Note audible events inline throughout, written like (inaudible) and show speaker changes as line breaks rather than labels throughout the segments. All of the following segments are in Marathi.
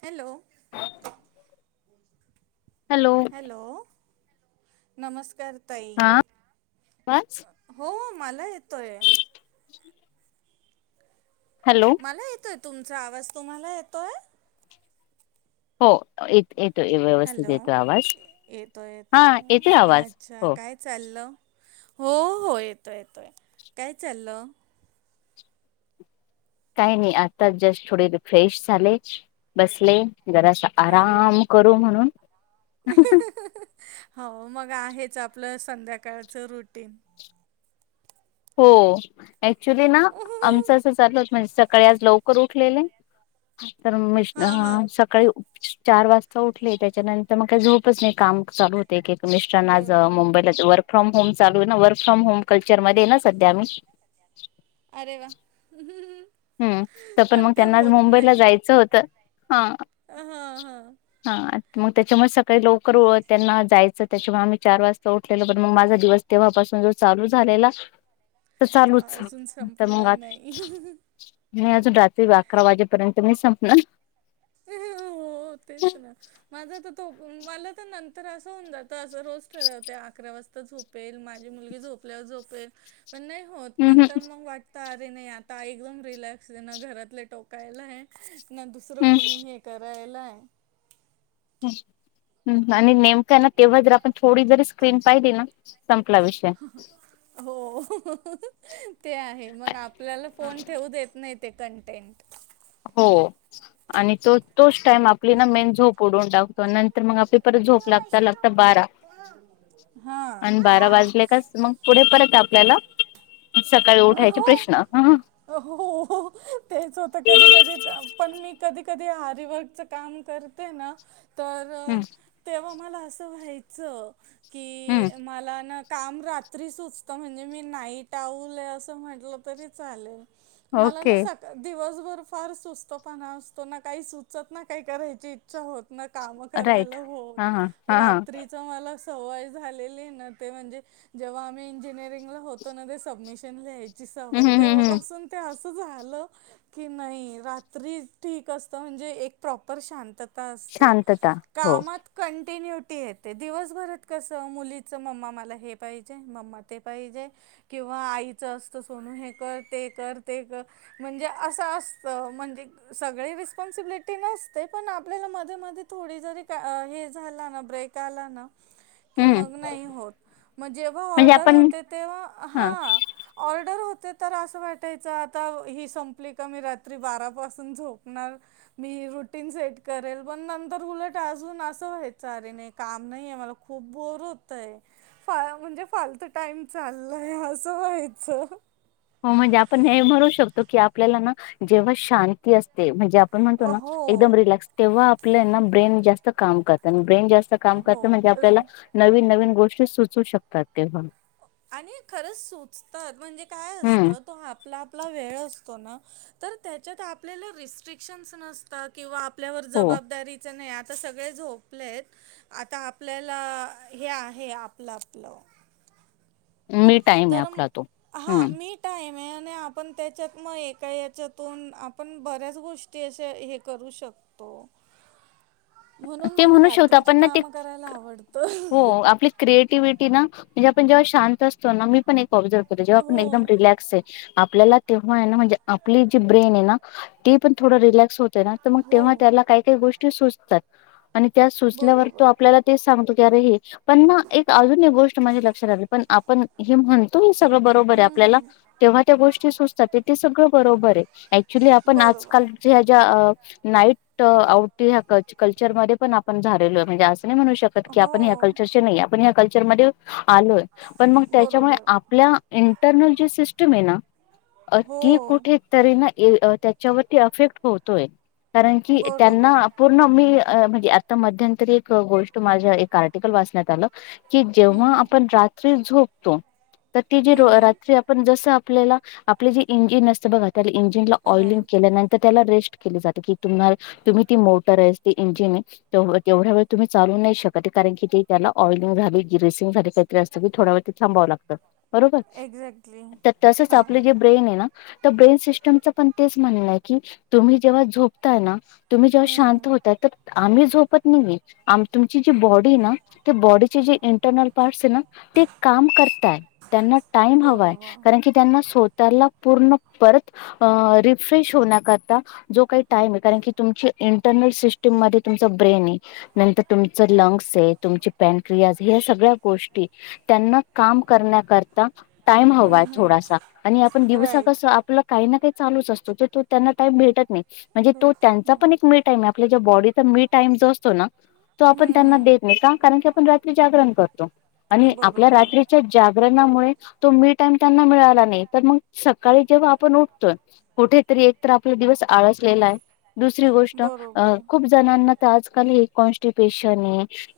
हॅलो.
(unintelligible)
हॅलो नमस्कार. ताई
हा आवाज
हो मला येतोय.
(unintelligible) हॅलो
मला येतोय तुमचा आवाज तुम्हाला येतोय.
हो य येत. व्यवस्थित
हॅलो
येतो आवाज
येतोय
हा
येतोय
आवाज
अच्छा
हो
काय चाललं. हो हो येतोय येतोय काय चाललं.
काही नाही आता जस्ट थोडे फ्रेश झाले बसले. घरास
अरे वा
आराम करू म्हणून
हो मग आहेच आपलं संध्याकाळच रुटीन
हो ऍक्च्युली ना आमचं असं चाललं. म्हणजे सकाळी आज लवकर उठलेले तर म
हां हां
सकाळी चार वाजता उठले त्याच्यानंतर मग काय झोपच नाही काम चालू होत एक एक मिस्ट्रांना आज
बरोबर
मुंबईला वर्क फ्रॉम होम चालू आहे ना वर्क फ्रॉम होम कल्चरमध्ये ना सध्या म
अरे वा.
हम्म तर पण मग
ते
त्यांना आज
होत
मुंबईला
नाही
जायचं होतं हा
हां हा.
हा मग त्याच्यामुळे सकाळी लवकर त्यांना जायचं त्याच्यामुळे आम्ही चार वाजता उठले पण मग माझा दिवस तेव्हापासू सजा चालू झालेला तर
तो
चालूच.
अजून
तर मग
संपला
आत-
नाही.
मी अजून रात्री अकरा वाजेपर्यंत नई संपणार
हो तेच ना माझं तर तो मला तर नंतर असं होऊन जातं असं रोज ठरव होते अकरा वाजता झोपेल माझी मुलगी झोप झोेपेल पण नाही होत
हम्म हम्म
नंतर मग वाटत आता एकदम रिलॅक्स आहे ना घरातले टोकायला ना दुसर कोणीही ताला ये.
आणि नेमका ना तेव्हा जर आपण थोडी जरी स्क्रीन पाहिली ना संपला विषय
हो. ते आहे मग आपल्याला फोन ठेवू देत नाही ते कन्टेन्ट
हो आणि तो तोच टाइम आपली ना मेन झोपडून उडवून टाक नंतर मग आपली परत
मी
झोप लागता लागता
वॉशरूम
बारा
करते
आणि बारा
हां
वाजले कास मग पुढे परत आहे आपल्याला सकाळी
म
उठायचे
हो
प्रश्न हं
हो हो तेच होत. कधी कधी पण मी कधी कधी आरीवर्कच काम करते ना
हं
तर तेव्हा मला असं व्हायचं
हं
की मला ना काम रात्री सुचतं म्हणजे मी नाईट आवूले असं म्हटलं तरी चालेल. मला ना
ओके
सका दिवसभर फार सुस्तो
राईट हा हा हा हा
मला सवय झालेली ना ते म्हणजे जेव्हा आम्ही इंजिनिअरिंगला होतो ना ते सबमिशन ल्या ची सवय
हम्म हम्
तेव्हापासून त्या झालं की नाही रात्री ठीक असत म्हणजे एक प्रॉपर शांत ता असते
शांतता हो
कामात कंटाळा कंटिन्युटी येते दिवसभरात कसं मुलीचं मम्मा मला हे पाहिजे मम्मा ते पाहिजे. किंवा आईच असत सोनू हे कर ते कर ते कर म्हणजे असं असत म्हणजे सगळी रिस्पॉन्सिबिलिटी नसते पण आपल्याला मध्ये मध्ये थोडी जरी अ हे झाला ना ब्रेक आला ना कि
हम्म
मग नाही होत. मग जेव्हा
म्हणजे
ऑर्डर
आपण
होते तेव्हा
ह
हा ऑर्डर हो ते तर अस वाटायच आता ही संपली का मी रात्री बारा पासून झोणार मी रुटीन सेट करेल पण नंतर उलट अजून असं व्हायेच आरे नाही काम नाहीय मला खूप बोर होतय फा म्हणजे फाल फक्त टाइम चाललाय असं व्हायचं
हो म्हणजे आपण हे म्हणू शकतो की आपल्याला ना जेव्हा शांती असते म्हणजे आपण म्हणतो ना
हो
एकदम रिलॅक्स तेव्हा आपल्याना ब्रेन जास्त काम करतय आणि ब्रेन जास्त अस काम करत म्हणजे
हो
आपल्याला नवीन नवीन गोष्टी सुचू शकतात तेव पण
आणि खरंच सुचतात म्हणजे काय
हम्म
असतं तो आपला आपला वेळ असतो. ना तर त्याच्यात आपल्याला रिस्ट्रीकशनस नसतात किंवा आपल्यावर
हो
जबाबदारीच नाही आ आता सगळे झोपलेत आता आपल्याला हे आहे आपलं आपलं
मी टाइम आहे
तर
आपला तो
हा
हम्म
मी टा आहेम आपण त्याच्यात मग एका याच्यातून आपण बऱ्याच गोष्टी अशे हे करू शकतो. तो
ते म्हणू शकतो आपण ना ते
करायला आवडतं
हो आपली क्रिएटिव्हटी ना म्हणजे आपण जेव्हा शांत असतो ना मी पण एक ऑब्जर्व केलंय जेव्हा आपण
हो
एकदम रिलॅक्स ये आपल्याला तेव्हा हाय ना म्हणजे आपली जी ब्रेन ये ना ती पण थोड रिलॅक्स होत ते ना त मग
हो
तेव्हा त्याला काय काय गोष्टी सुचतात. आणि त्या सुचल्यावर
बरोबर
तो आपल्याला तेचं सांगतो की अरे हे पण ना एक अजून एक गोष्ट माझ्या लक्षात आली पण आपण हे म्हणतो मी सगळं बरोबर आहे
हं,
आपल्याला
हं.
तेव्हा त्या गोष्टी सुचतात ते ते सगळं बरोबर ये. एकच्युली आपण
बरोबर
आजकालच्या ह्या ज्या नाईट आऊट हया कल कल्चरमध्ये पण आपण झालेलो म्हणजे असं नाही म्हणू शकत की
हो
आपण हया कल्चरचे नाहीये आपण हया कल चर मध्ये आलोय पण मग त्याच्यामुळे
बरोबर
आपल्या इंटरनल जी सिस्टम ये ना अ
हो
ती कुठे तरी ना अ त्याच्यावरती अफेक्ट होतोय. कारण की त्यांना
बरोबर हम्म
आपुन की अ म्हणजे आता मध्यंतरी एक गोष्ट माझ्या एक आर्टिकल वाचण्यात आलं की जेव्हा
हम्म
आपण रात्री झोपतो तर ती जी रो
हम्म
रात्री
हम्म
आपण जस आपल्याला आपली जी इंजिन असते बघा त्या इंजिनला ओईलिंग
राईट
केल्यानंतर त्याला रेस्ट केली जात की तुमनाल तुम्ही ती मो (unintelligible) (unintelligible) थोडा वेळ तिथे थांबावं लागतं बरोबर
एक्झॅक्टली
तर तसच
हां
आपले जे ब्रेन आहे ना तर ब्रेन सिस्टम पण तेच म्हण की तुम्ही जेव्हा झोपताय ना तुम्ही जेव्हा
हम्म
शांत
हम्म
आम्ही झोपत नाही तुमची जी बॉडी आहे ना ते त्या बॉडीचे
बरोबर
(unintelligible) पूर्ण परत रिफ्रेश होण्याकरता जो काही टाईम आहे कारण की तुमची टर्नल सिस्टम मध्ये तुमच ब्रेन आहे नंतर तुमच लंग्स आहे तुमची पॅनक्रिया हे सगळ गोष्टी त्याना काम करण्याकरिता टाइम हवाय
हम्म
थोडासा
हम्म
आणि आपण दिवसा
राईट
कस आपलं काही ना काही चालूच असतो तो त्यांना टाईम भेटत नाही म्हणजे तो
भेटत
त्यांचा पण
नाही
एक टाइम आपल्या ज्या बॉडीचा मी टाईम जो असतो ना तो आपण
हम्म
त्यांना देत
हम्म
नाही का कारण की आपण रात्री जागरण करतो आणि आपल्या
बरोबर
रात्रीच्या जागरणामुळे तो मी टाईम मिळाला नाही तर मग सकाळी जेव्हा आपण उठतोय कुठेतरी एक तर आपला दिवस आळसलेला आहे. दुसरी गोष्ट
बरोबर
खूप जणांना तर आजकाल हे कॉन्स्टिप्येशन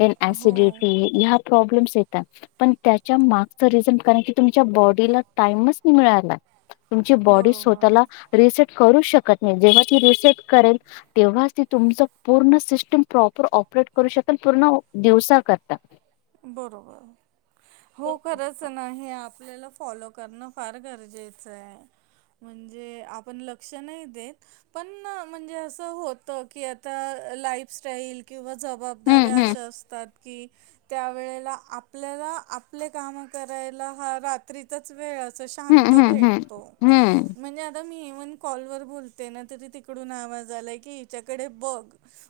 हे एन
हो
सिडिटी प्रॉब्लेम्स येतात पण त्याच्या मागच रिझन कारण की तुमच्या बॉडीला टाइमच मिळाला तुमची बॉडी स्वतःला
बरोबर
रिसेट करू शकत नाही जेव्हा ती रिसेट करेल तेव्हाच त तुमच पूर्ण सिस्टम प्रॉपर ऑपरेट करू शकल पूर्ण दिवसाकरता
बरोबर हो खरच नाही आपल्याला फॉलो करणं फार गरजेचं आहे म्हणजे आपण लक्ष नाही देत पण म्हणजे असं होत की आता लाईफस्टाईल किंवा जबाबदाऱ्या
हम्म
अशा
हम्म
असतात की त्या वेळेला आपल्याला आपले काम करायला हा रात्रीतच वेळ असो शांत
हम्म हम्म
भेटतो
हम्म हम्म
म्हणजे आता मी कॉल वर बोलतय ना तिकडून आवाज आलाय की हच्याकडे बग.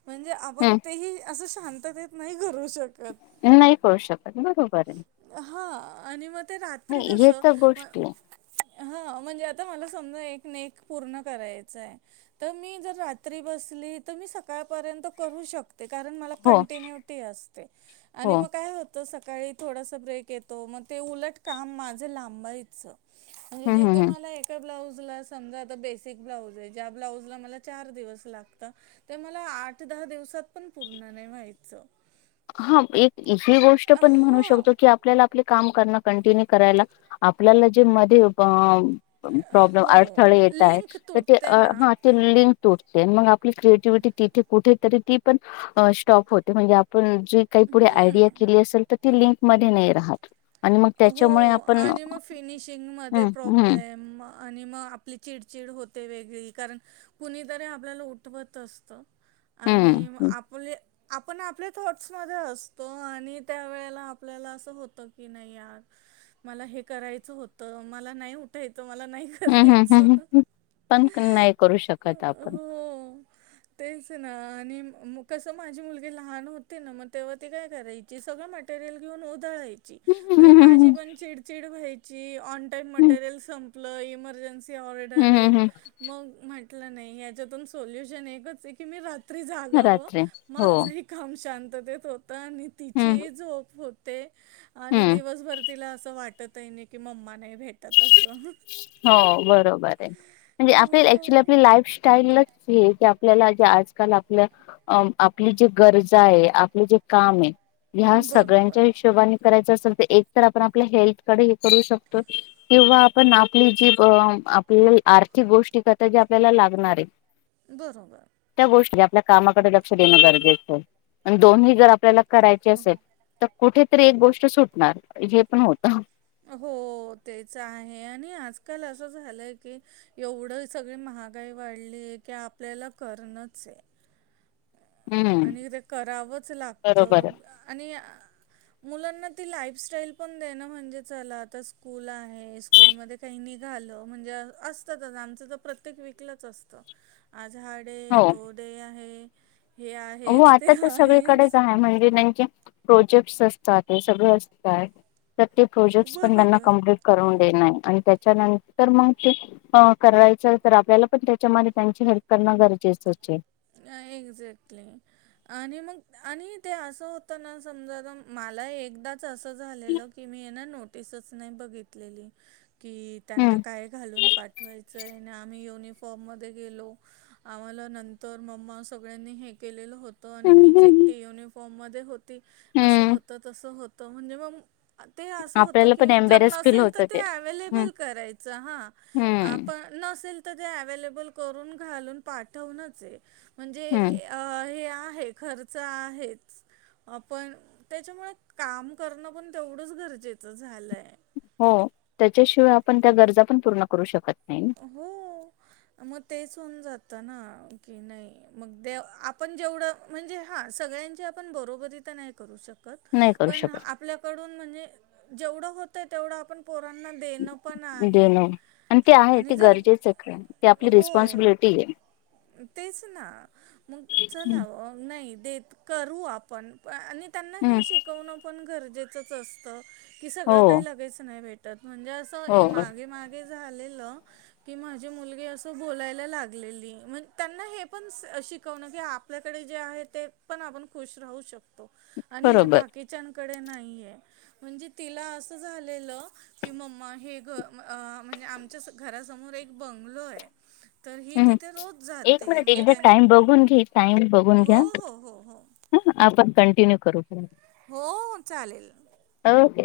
म्हणजे आपण तेही असं शांततेत नाही करू शकत
नाही करू शकत बरोबर आहे
हा आणि मग ते रात्री
नाही
कस
हे तर गोष्टी आहे.
म्हणजे आता मला समजा एक न एक पूर्ण करायच आहे तर मी इथे रात्री बसली तर सकाळपर्यंत करू शकत ते कारण मला
हो
कंटिन्युटी असते आणि
हो
मग काय होत सकाळी थोडास ब्रेक येतो मग ते उलट काम माझं लांबायचं म्हणजे
हम्म हम्म
जिथे
हम्म.
मला एका ब्लाउज समाज आता बेसिक ब्लाऊज आहे त्या ब्लाऊज ला चार दिवस लागतात तर मला आठ दहा दिवसात पण पूर्ण नाही व्हायच
हा एक इझी गोष्ट पण म्हणू
हां
शकतो की आपल्याला आपल्या काम करण कंटिन्यू करायला आपल्याला जे मध्ये प्रॉब्लेम
हो
अडथळे येत आहे
लिंक
तर ते
तुटते ना
हा ते लिंक तुट मग आपली क्रिएटिव्हटी तिथे कुठे तरी ती पण स्टॉप होते म्हणजे पण जी काही पुढे आयडिया
हम्म
केली असेल तर ती लिंक मध्ये नाही राहात
हो आणि मग फिनिशिंग मध्ये
हम्म हम्म
प्रॉब्लेम आणि मग आपली चिडचिड होते वेगळी कारण कुणीतरी आपल्याला उठवत असत
हम्म
आणि
हम्म
आपले आपण आपल्या थॉटस मध्ये असतो आणि त्या वेळेला आपल्याला असं होत की नाही मला हे करायचं होत मला नाही उठायच त मला नाही
हम्म हम्म
करायच
हम्म हम्म. पण नाही करू शकत आपण
हो तेच ना आणि मग कसं माझी मुलगी लहान होती ना मग तेव्हा ती काय करायची सगळं. ते रील घेऊन उधळाय.
हम्म
अरे माझी
हम्म
पण चिडचिड व्हायची ऑनटाइम
हम्म
मटेरियल संपलं इमर्जन्सी ऑर्डर
हम्म हम्म
य
हम्म
मग म्हटलं नाही यांच्यातून सोल्युशन एकच य की मी रात त्री
हम्म.
जागावं
रात्री हो
माझंही काम शांततेत होतं आणि
हम्म
तिचीही झोप होत ते आणि
हम्म
दिवसभर तिला असं वाटत ही आहे नाही कि मम्मा नाही भेटत असं.
हो बरोबर आहे म्हणजे आपली
हो,
ऍक्चुली आपली लाईफस्टाईलच ही की आपल्याला जे आजकाल आपल्या आपली जी गरजा आहे आपलं जे काम आहे ह्या सगळ्यांच्या
बरोबर.
हिशोबाने करायच तर आपण आपल्या हेल्थकडे हे करू शकतो किंवा पण आपली जी आपल्या आर्थिक गोष्टी करता जी आपल्याला लागणार आहे.
बरोबर.
आ कामाकडे लक्ष देणं गरजेचं आहे दोन्ही जर आपल्याला करायचे असेल तर कुठेेतरी एक गोष्ट सुटणार जे पण होतं.
हो तेच आहे आणि आजकाल असं झालंय की एवढं सगळे मा महागाई वाढली आहे की आपल्याला करणच आ
हम्म
आणि ते करावंच
बरोबर
लागतं
आहे.
आणि अ मुलांना ती लाईफस्टाईल पण दे न म्हणजे चला आता स्कूल आहे स्कूलमध्ये काही निघा म्हणजे असतच म्हणजे आमच तर प्रत्येक वीक लाच असतं. आ झाडे
हो.
तोडे आहे. हे
हो
आहेच, ते
आता तर सगळीकडेच
आहेच.
आहे म्हणजे नाही च प्रोजेक्टस असतात ते सगळ असतात तर ते प्रोजेक्ट पण त्यांना
बरोबर.
कम्प्लीट करून अ त्याच्या नंतर मग ते अ करायचय तर आपल्या पण त्याच्यामध्ये त्यांची हेल्प लाग नगरचेच
नाही. एक्झॅक्टली आणि मग आणि ते असं होतं ना समजा मला एकदा असं झालेलं की मी येणा नोटीस च नाही बघितलेली. की
हम्म.
त्यांना काय घालून पाठवायचंय आणि आम्ही युनी फॉर्म मध्ये गेलो आम्हाला नंतर मम्मा सगळ्यांनी हे केलेलं हो आणि
हम्म हम्म
मीच
हम्म.
एकटी युनिफॉर्म मध्ये होती असं
हम्म
होत तसं होत म्हणजे मग ते असं होत
आपल्याला पण
की जर
एम्बेरेस फील
नसेल तर
होतं
ते
हम्म
अव्लेबल करायच हा
हम्म.
आपण नसेल एवेलेबल करून घालून पाठवणचय म्हणजे
हम्म
अ हे आहे खर्च आहे. अ पण त्याच्यामुळे काम करणं पण तेवढंच गरजेचं झालंय.
हो त्याच्याशिवाय आपण त्या गरजा पण पूर्ण करू शकत नाही ना.
हो मग तेच हून जात ना की नाही मग ते आपण जेवढं म्हणजे हा सगळ्यांची आपण बरोबरी तर नाही करू शक
नाही करू
पण
शकत
आपल्याकडून म्हणजे जेवढं होतय तेवढ आपण पोरांना देणं पण आहे. आणि जर
गरजेचे आपली
हो.
रिस्पॉनसिबिलिटी ये.
तेच ना मग चला नाही देत करू आपण. आणि त्यांना
हम्म
हे शिकवणं पण गरजेचंच असतं की सगळं
हो
काही लगेच नाही भेट म्हणजे असं ए
हो.
मागे मागे झालेलं की माझी मुलगी असं बोलायला लागलेली म्ह त्यांना हे पण शिकवणं की आपल्याकडे जे आहे ते पण आपण खुश राहू शकतो. आणि जे
बरोबर
बाकीच्यां कडे न्हाईया म्हणजे तिला असं झालेलं मम्मा की हे घ अ आमच्या च घरासमोर एक बंगलो आहे तर ही
हं, हं.
तिथे रो
एक मिनिट, एकदा टाइम बघून घे टाइम बघून घ्या
हो, हो, हो, हो.
ह आपण का कंटीन्यू करू.
हो चालेल.
ओके.